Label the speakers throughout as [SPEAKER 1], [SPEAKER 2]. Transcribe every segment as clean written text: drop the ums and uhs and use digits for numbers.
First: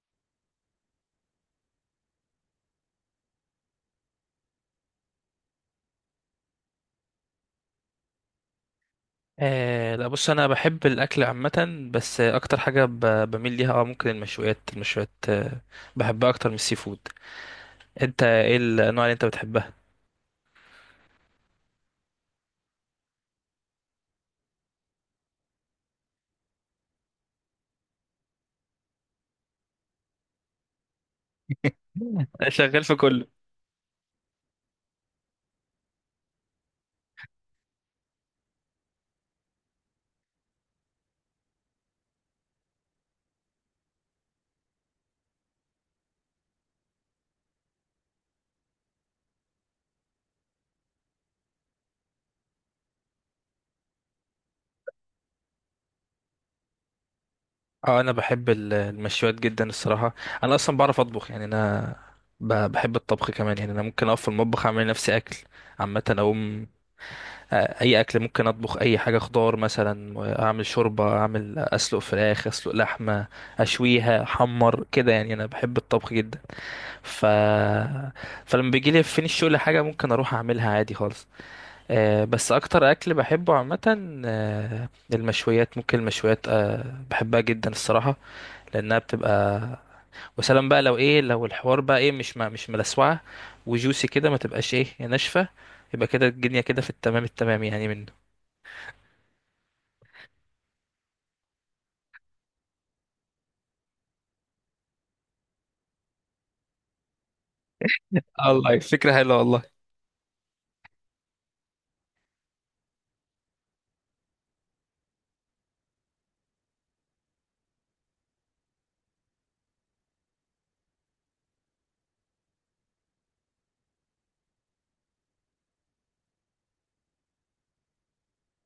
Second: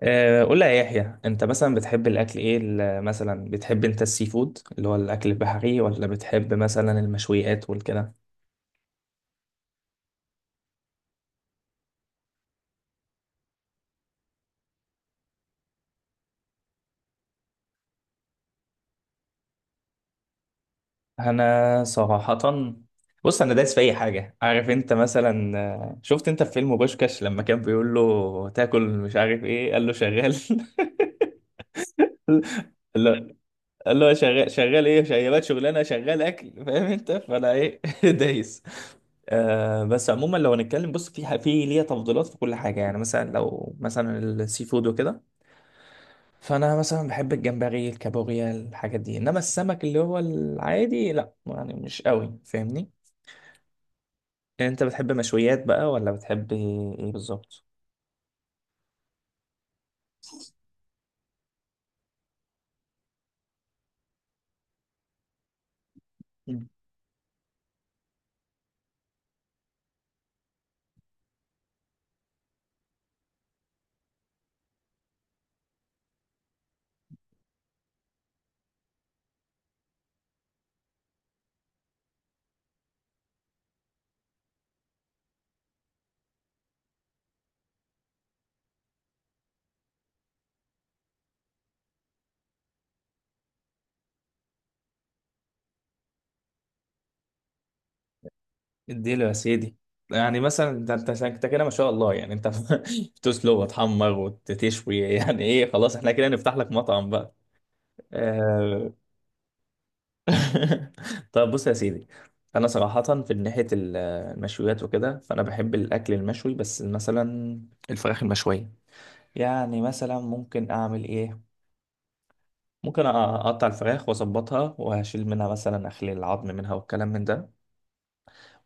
[SPEAKER 1] قول لي يا يحيى انت مثلا بتحب الاكل ايه مثلا بتحب انت السي فود اللي هو الاكل البحري ولا بتحب مثلا المشويات والكده.
[SPEAKER 2] لا بص انا بحب الاكل عامه بس اكتر حاجه بميل ليها ممكن المشويات المشويات. بحبها اكتر من السي فود. انت ايه الانواع اللي انت بتحبها؟
[SPEAKER 1] انا صراحة، بص انا دايس في اي حاجة. عارف انت مثلا شفت انت في فيلم بوشكاش لما كان بيقول له تاكل مش عارف ايه، قال له شغال.
[SPEAKER 2] شغال في كله.
[SPEAKER 1] لا، اللي هو شغال، شغال ايه، شغال شغلانه، شغال اكل، فاهم انت؟ فانا ايه دايس. آه بس عموما لو هنتكلم، بص في في ليا تفضيلات في كل حاجه يعني. مثلا لو مثلا السي فود وكده، فانا مثلا بحب الجمبري، الكابوريا، الحاجات دي. انما السمك اللي هو العادي لا، يعني مش قوي، فاهمني؟ يعني انت بتحب مشويات بقى ولا بتحب ايه، إيه بالظبط؟
[SPEAKER 2] اه انا بحب المشويات جدا الصراحه. انا اصلا بعرف اطبخ يعني انا بحب الطبخ كمان. يعني انا ممكن اقف في المطبخ اعمل لنفسي اكل عامه اقوم. آه، اي اكل ممكن اطبخ، اي حاجه خضار مثلا، اعمل شوربه، اعمل، اسلق فراخ، اسلق لحمه، اشويها، احمر كده. يعني انا بحب الطبخ جدا. ف... فلما بيجي لي فين الشغل حاجه ممكن اروح اعملها عادي خالص. بس اكتر اكل بحبه عامه، المشويات، ممكن المشويات، بحبها جدا الصراحه، لانها بتبقى، وسلام بقى لو ايه، لو الحوار بقى ايه، مش ما مش ملسوعه، وجوسي كده، ما تبقاش ايه ناشفه، يبقى كده الدنيا كده في التمام التمام يعني منه.
[SPEAKER 1] اديله يا سيدي. يعني مثلا ده انت، انت كده ما شاء الله، يعني انت بتسلق وتحمر وتشوي، يعني ايه، خلاص احنا كده نفتح لك مطعم بقى.
[SPEAKER 2] الله،
[SPEAKER 1] آه.
[SPEAKER 2] فكرة حلوة والله.
[SPEAKER 1] طب بص يا سيدي، انا صراحة في ناحية المشويات وكده، فانا بحب الاكل المشوي. بس مثلا الفراخ المشوية، يعني مثلا ممكن اعمل ايه، ممكن اقطع الفراخ واظبطها وهشيل منها مثلا، اخلي العظم منها والكلام من ده.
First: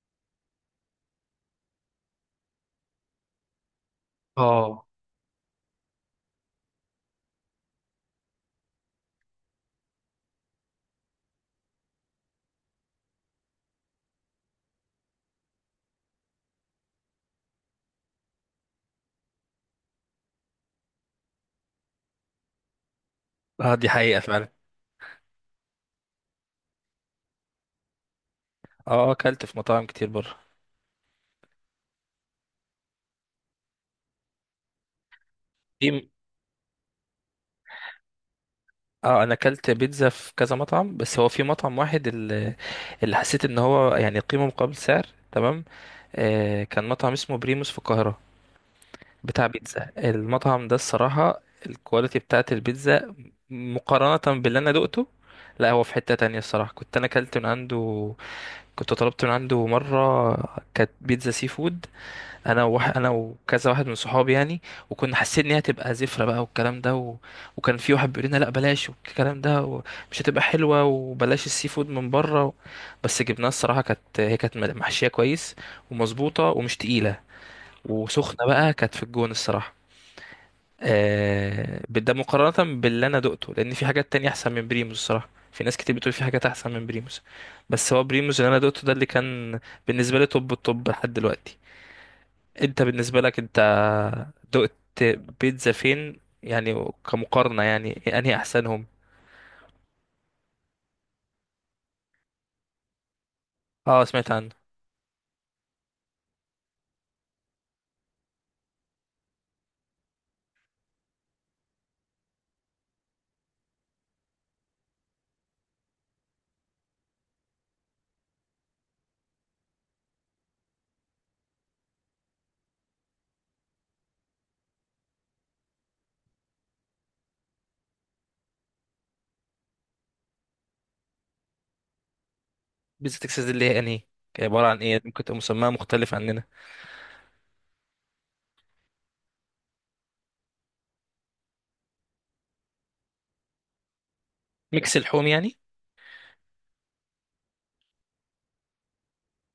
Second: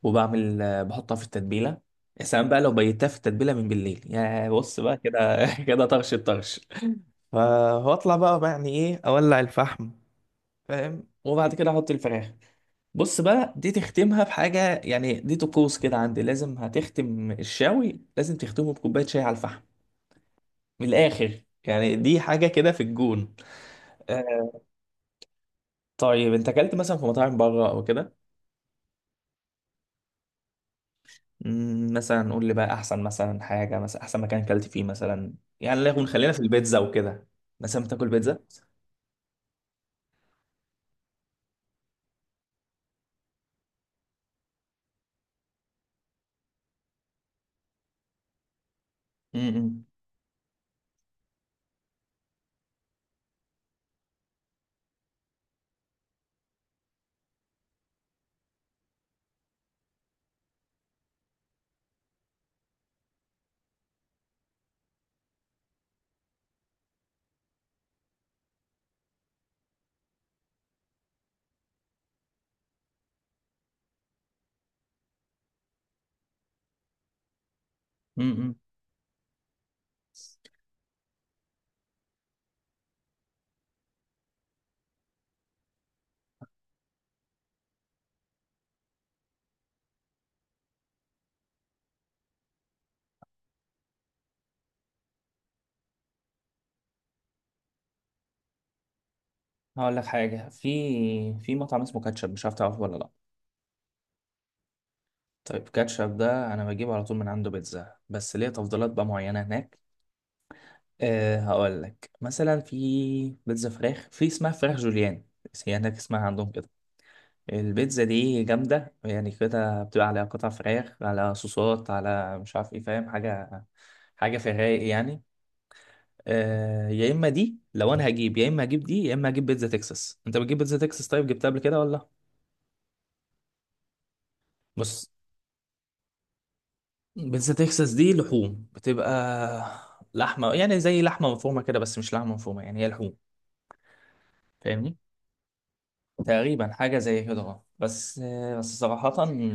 [SPEAKER 1] وبعمل بحطها في التتبيله. يا سلام بقى لو بيتها في التتبيله من بالليل، يا بص
[SPEAKER 2] اه.
[SPEAKER 1] بقى كده كده طرش الطرش. فاطلع بقى يعني ايه، اولع الفحم، فاهم، وبعد كده احط الفراخ. بص بقى دي تختمها بحاجه، يعني دي طقوس كده عندي، لازم هتختم الشاوي، لازم تختمه بكوبايه شاي على الفحم، من الاخر يعني، دي حاجه كده في الجون.
[SPEAKER 2] اه دي حقيقة فعلا.
[SPEAKER 1] آه، طيب انت اكلت مثلا في مطاعم بره او كده؟
[SPEAKER 2] اه، اكلت في مطاعم كتير بره.
[SPEAKER 1] مم، مثلا قول لي بقى احسن مثلا حاجه، مثلا احسن مكان اكلت فيه مثلا. يعني لا يكون،
[SPEAKER 2] في،
[SPEAKER 1] خلينا في البيتزا وكده. مثلا بتاكل بيتزا؟
[SPEAKER 2] اه انا اكلت بيتزا في كذا مطعم، بس هو في مطعم واحد اللي حسيت ان هو يعني قيمة مقابل سعر، تمام. آه كان مطعم اسمه بريموس في القاهرة، بتاع
[SPEAKER 1] امم.
[SPEAKER 2] بيتزا. المطعم ده الصراحة الكواليتي بتاعت البيتزا مقارنة باللي انا دقته. لا، هو في حتة تانية الصراحة كنت انا اكلت من عنده، كنت طلبت من عنده مرة، كانت بيتزا سي فود. انا وكذا واحد من صحابي يعني، وكنا حاسين ان هي هتبقى زفره بقى والكلام ده، وكان في واحد بيقول لنا لا بلاش والكلام ده ومش هتبقى حلوه وبلاش السي فود من بره، بس جبناها الصراحه، كانت، هي كانت محشيه كويس ومظبوطه ومش تقيله وسخنه
[SPEAKER 1] امم.
[SPEAKER 2] بقى، كانت في الجون الصراحه. ده مقارنه باللي انا دقته، لان في حاجات تانية احسن من بريموس الصراحه، في ناس كتير بتقول في حاجات احسن من بريموس، بس هو بريموس اللي انا دقته ده اللي كان بالنسبه لي توب التوب لحد دلوقتي. انت بالنسبه لك، انت دقت بيتزا فين يعني، كمقارنة يعني، انهي احسنهم؟
[SPEAKER 1] هقول لك حاجه، في في مطعم اسمه كاتشب، مش عارف تعرفه ولا لا.
[SPEAKER 2] اه سمعت عنه.
[SPEAKER 1] طيب كاتشب ده انا بجيبه على طول من عنده بيتزا، بس ليه تفضيلات بقى معينه هناك. أه هقول لك مثلا، في بيتزا فراخ، في اسمها فراخ جوليان، هي هناك اسمها عندهم كده. البيتزا دي جامدة يعني، كده بتبقى عليها قطع فراخ، على صوصات، على مش عارف ايه، فاهم حاجة، حاجة في الرايق يعني. آه يا اما دي لو انا هجيب، يا اما هجيب دي، يا اما هجيب بيتزا تكساس. انت بتجيب بيتزا تكساس؟ طيب جبتها قبل كده ولا؟
[SPEAKER 2] بيتزا تكساس دي اللي هي انهي، عبارة عن ايه؟
[SPEAKER 1] بص،
[SPEAKER 2] ممكن تبقى مسماها مختلف عننا.
[SPEAKER 1] بيتزا تكساس دي لحوم بتبقى، لحمة يعني زي لحمة مفرومة كده، بس مش لحمة مفرومة، يعني هي لحوم،
[SPEAKER 2] ميكس
[SPEAKER 1] فاهمني؟
[SPEAKER 2] اللحوم يعني.
[SPEAKER 1] تقريبا حاجة زي هجرة. بس بس صراحة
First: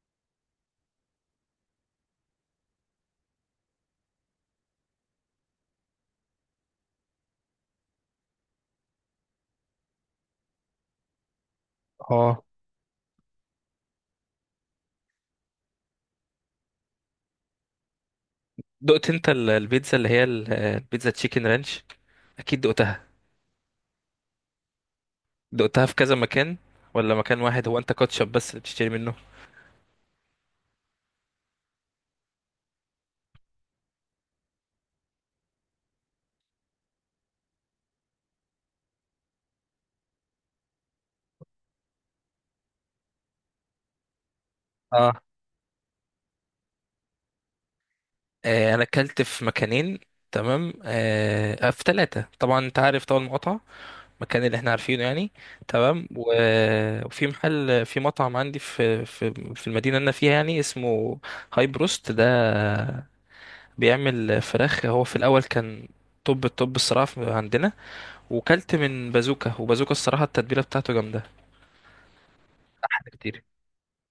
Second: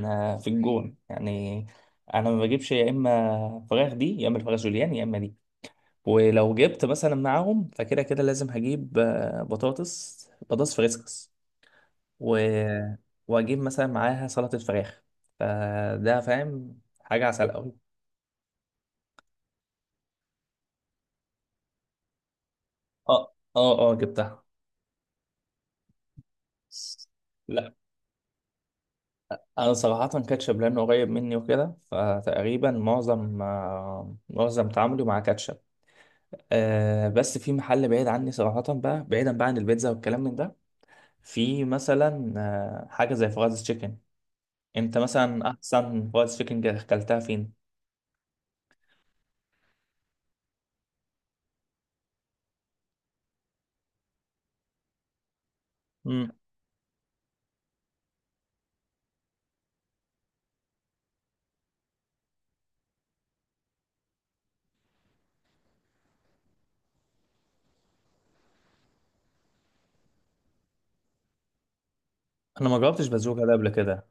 [SPEAKER 1] في الجون يعني. أنا ما بجيبش، يا إما فراخ دي، يا إما الفراخ جوليان، يا إما دي. ولو جبت مثلا معاهم، فكده كده لازم هجيب بطاطس، بطاطس فريسكس، و...
[SPEAKER 2] اه،
[SPEAKER 1] وأجيب مثلا معاها سلطة فراخ. فده فاهم حاجة عسل أوي.
[SPEAKER 2] دقت انت البيتزا اللي هي البيتزا تشيكن رانش، اكيد دقتها،
[SPEAKER 1] أه جبتها.
[SPEAKER 2] دقتها في كذا مكان ولا مكان واحد؟
[SPEAKER 1] لا،
[SPEAKER 2] هو انت كاتشب بس اللي بتشتري منه؟
[SPEAKER 1] أنا صراحة كاتشب لأنه قريب مني وكده، فتقريبا معظم معظم تعاملي مع كاتشب. آه بس في محل بعيد عني صراحة بقى، بعيدا بقى عن البيتزا والكلام من ده، في مثلا آه حاجة زي فرايز تشيكن. انت
[SPEAKER 2] اه،
[SPEAKER 1] مثلا احسن فرايز تشيكن اكلتها فين؟
[SPEAKER 2] آه انا اكلت في مكانين، تمام، في ثلاثة. طبعا انت عارف طبعا المقاطعة، المكان اللي احنا عارفينه يعني، تمام.
[SPEAKER 1] مم.
[SPEAKER 2] وفي محل، في مطعم عندي في في المدينة اللي انا فيها يعني، اسمه هاي بروست ده، بيعمل فراخ. هو في الاول كان توب التوب الصراحة عندنا. وكلت من بازوكا، وبازوكا الصراحة التتبيلة بتاعته جامدة،
[SPEAKER 1] انا ما جربتش
[SPEAKER 2] احلى كتير.
[SPEAKER 1] بازوكا ده قبل كده.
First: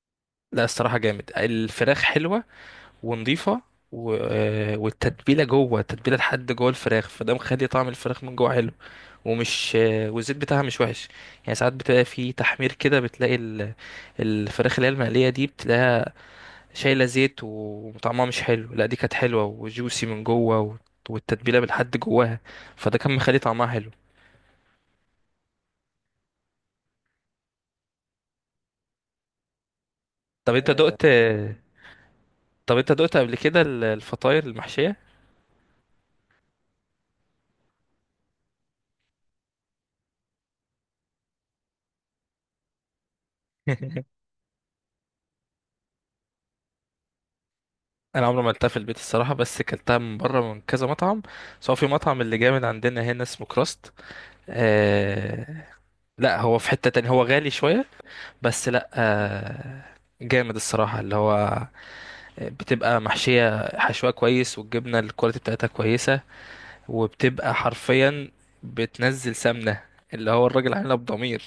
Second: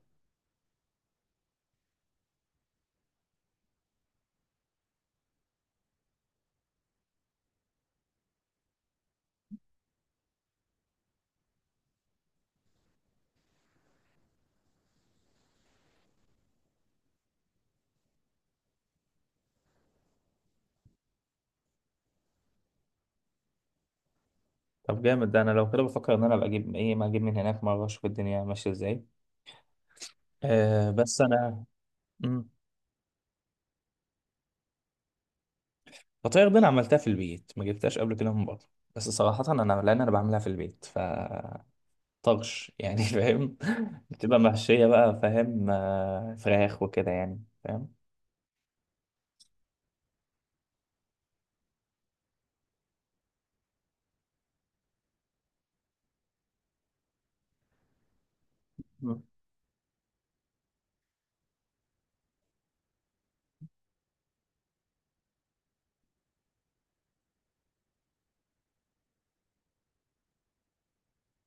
[SPEAKER 2] لا الصراحة جامد، الفراخ حلوة ونضيفة، و... آه، والتتبيلة جوه، التتبيلة لحد جوه الفراخ، فده مخلي طعم الفراخ من جوه حلو، ومش آه، والزيت بتاعها مش وحش. يعني ساعات بتلاقي في تحمير كده بتلاقي الفراخ اللي هي المقلية دي، بتلاقيها شايلة زيت وطعمها مش حلو، لا دي كانت حلوة وجوسي من جوه، والتتبيلة بالحد جواها، فده كان مخلي طعمها حلو.
[SPEAKER 1] طب جامد ده، انا لو كده بفكر ان انا ابقى اجيب ايه، ما اجيب من هناك مرة اشوف الدنيا ماشية ازاي.
[SPEAKER 2] طب انت
[SPEAKER 1] آه
[SPEAKER 2] دقت،
[SPEAKER 1] بس انا. مم.
[SPEAKER 2] طب انت دقت قبل كده الفطاير المحشية؟
[SPEAKER 1] فطاير دي انا عملتها في البيت، ما جبتهاش قبل كده من بره. بس صراحة انا لان انا بعملها في البيت، ف طرش يعني فاهم. بتبقى محشية بقى، فاهم، آه، فراخ وكده يعني، فاهم.
[SPEAKER 2] انا عمري ما اكلتها في البيت الصراحه، بس اكلتها من بره من كذا مطعم، سواء في مطعم اللي جامد عندنا هنا اسمه كراست، آه... لا هو في حته تانية، هو غالي شويه، بس لا
[SPEAKER 1] مم.
[SPEAKER 2] آه... جامد الصراحه، اللي هو بتبقى محشيه حشوه كويس، والجبنه الكواليتي بتاعتها كويسه، وبتبقى حرفيا بتنزل سمنه، اللي هو الراجل عاملها بضمير.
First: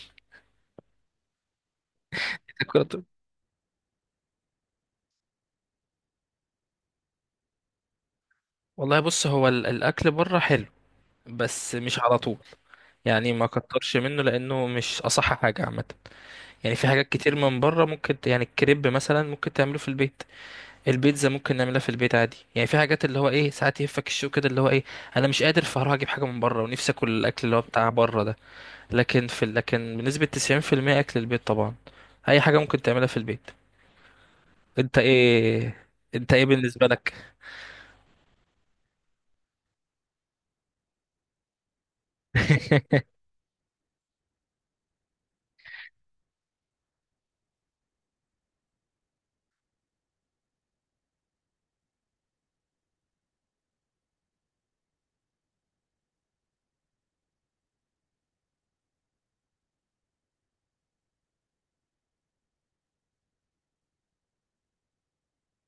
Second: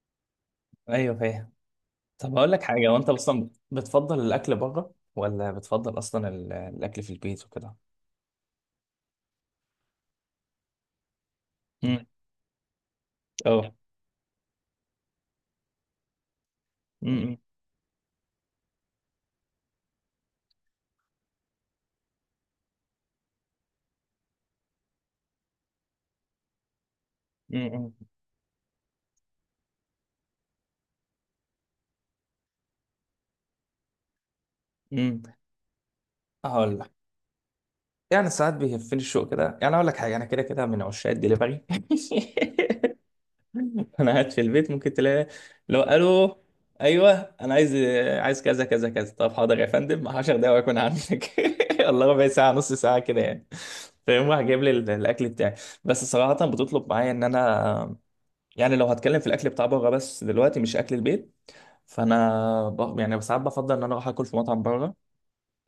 [SPEAKER 1] ايوه فاهم. طب هقول لك حاجة،
[SPEAKER 2] تاكل-
[SPEAKER 1] وانت اصلا بتفضل الاكل بره ولا بتفضل اصلا الاكل في البيت وكده؟
[SPEAKER 2] والله بص، هو الاكل بره حلو، بس مش
[SPEAKER 1] امم.
[SPEAKER 2] على طول، يعني ما
[SPEAKER 1] اه.
[SPEAKER 2] كترش منه لانه مش اصح حاجه عامه. يعني في حاجات كتير
[SPEAKER 1] امم.
[SPEAKER 2] من بره ممكن يعني الكريب مثلا ممكن تعمله في البيت، البيتزا ممكن نعملها في البيت عادي. يعني في حاجات اللي هو ايه ساعات يهفك الشوق كده، اللي هو ايه، انا مش قادر فهروح اجيب حاجه من بره ونفسي اكل الاكل اللي هو بتاع
[SPEAKER 1] امم.
[SPEAKER 2] بره ده، لكن في لكن بنسبه 90% اكل البيت طبعا، اي حاجه ممكن تعملها في البيت. انت
[SPEAKER 1] امم.
[SPEAKER 2] ايه، انت ايه
[SPEAKER 1] هقول
[SPEAKER 2] بالنسبه
[SPEAKER 1] لك،
[SPEAKER 2] لك؟
[SPEAKER 1] يعني ساعات بيهفني الشوق كده، يعني اقول لك حاجة، انا كده كده من عشاق الدليفري. انا قاعد في البيت ممكن تلاقي، لو الو، ايوه، انا عايز، عايز كذا كذا كذا، طب حاضر يا فندم 10 دقايق واكون عندك. الله، ربع ساعه، نص ساعه كده يعني. فيقوم راح جايب لي الاكل بتاعي. بس صراحه بتطلب معايا ان انا، يعني لو هتكلم في الاكل بتاع بره بس دلوقتي، مش اكل البيت، فانا يعني ساعات بفضل ان انا اروح اكل في مطعم بره،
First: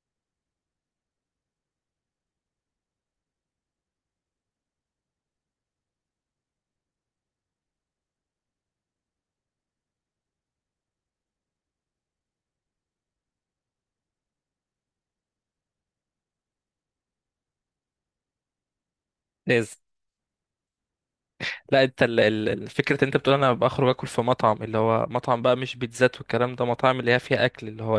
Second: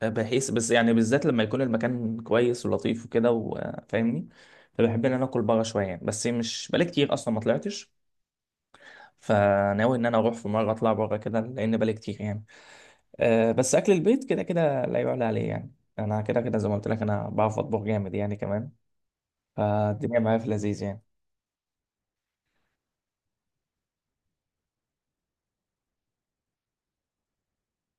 [SPEAKER 1] بحيث بس يعني بالذات لما يكون المكان كويس ولطيف وكده، وفاهمني. فبحب ان انا اكل بره شويه يعني، بس مش بقالي كتير اصلا ما طلعتش، فناوي ان انا اروح في مره اطلع بره كده، لان بالي كتير يعني. أه بس اكل البيت كده كده لا يعلى عليه يعني. انا كده كده زي ما قلت لك، انا بعرف اطبخ جامد يعني كمان،
[SPEAKER 2] لازم.
[SPEAKER 1] فالدنيا معايا في لذيذ يعني.
[SPEAKER 2] لا انت الفكره انت بتقول انا بخرج اكل في مطعم، اللي هو مطعم بقى مش بيتزات والكلام ده، مطاعم اللي هي فيها اكل اللي هو،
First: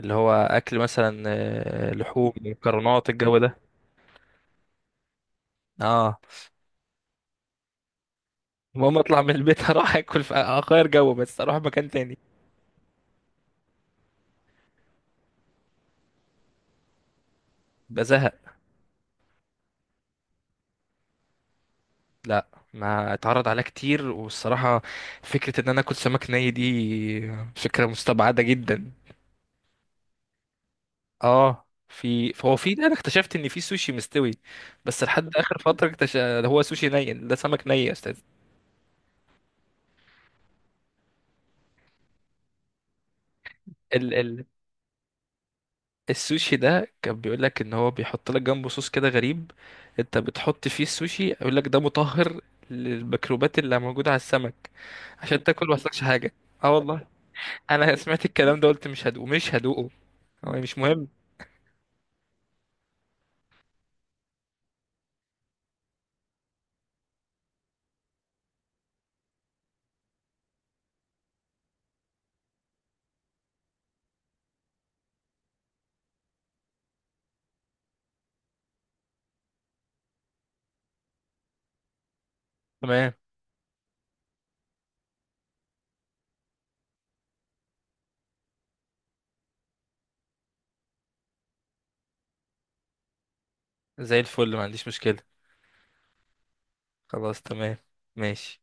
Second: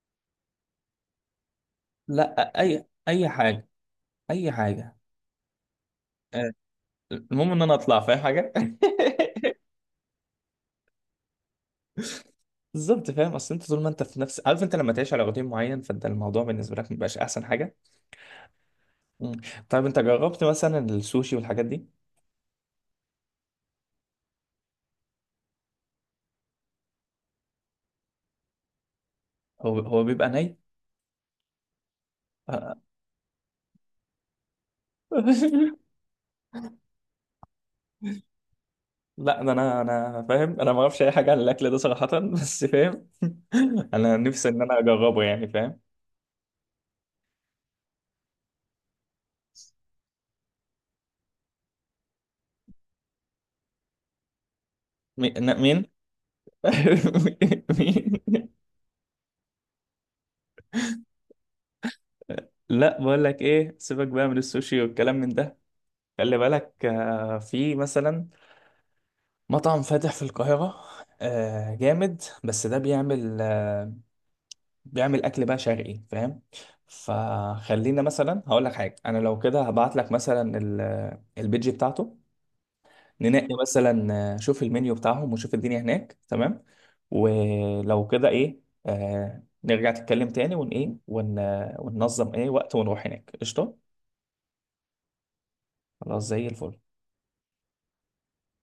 [SPEAKER 2] اللي هو اكل مثلا لحوم،
[SPEAKER 1] لا، اي
[SPEAKER 2] مكرونات،
[SPEAKER 1] اي
[SPEAKER 2] الجو ده.
[SPEAKER 1] حاجه، اي حاجه.
[SPEAKER 2] اه.
[SPEAKER 1] أه، المهم ان انا اطلع، فاهم حاجه.
[SPEAKER 2] المهم اطلع من البيت، اروح اكل في، اغير جو بس، اروح مكان تاني.
[SPEAKER 1] بالظبط فاهم، اصل انت طول ما انت في نفس، عارف انت لما تعيش على روتين معين فانت الموضوع بالنسبه لك مبيبقاش احسن حاجه.
[SPEAKER 2] بزهق.
[SPEAKER 1] مم. طيب انت جربت مثلا السوشي والحاجات دي؟
[SPEAKER 2] لا، ما اتعرض عليها كتير والصراحة، فكرة ان انا اكل سمك ني دي فكرة مستبعدة جدا.
[SPEAKER 1] هو هو بيبقى ني؟
[SPEAKER 2] اه في، فهو في انا اكتشفت ان في سوشي مستوي، بس لحد اخر فترة اكتشف هو سوشي ني ده سمك ني، يا
[SPEAKER 1] لا ده انا فاهم، انا ما اعرفش اي حاجه عن الاكل ده صراحه، بس فاهم. انا
[SPEAKER 2] استاذ.
[SPEAKER 1] نفسي ان انا اجربه يعني، فاهم.
[SPEAKER 2] السوشي ده كان بيقول لك ان هو بيحط لك جنبه صوص كده غريب، انت بتحط فيه السوشي، يقول لك ده مطهر للميكروبات اللي موجوده على السمك عشان تاكل ما
[SPEAKER 1] مين؟
[SPEAKER 2] يحصلكش حاجه. اه والله. انا
[SPEAKER 1] مين؟
[SPEAKER 2] سمعت الكلام ده قلت مش هدوقه، مش هدوقه. هو مش مهم.
[SPEAKER 1] لا بقول لك ايه، سيبك بقى من السوشي والكلام من ده. خلي بالك في مثلا مطعم فاتح في القاهره، جامد. بس ده بيعمل بيعمل اكل بقى شرقي، فاهم. فخلينا مثلا، هقول لك حاجه، انا لو كده هبعت لك مثلا البيج بتاعته،
[SPEAKER 2] تمام،
[SPEAKER 1] ننقي مثلا شوف المنيو بتاعهم وشوف الدنيا هناك، تمام. ولو كده ايه، آه نرجع نتكلم تاني ون ايه ون آه، وننظم ايه وقت ونروح هناك، قشطه.
[SPEAKER 2] زي الفل ما عنديش مشكله.
[SPEAKER 1] خلاص زي الفل.
[SPEAKER 2] خلاص تمام، ماشي.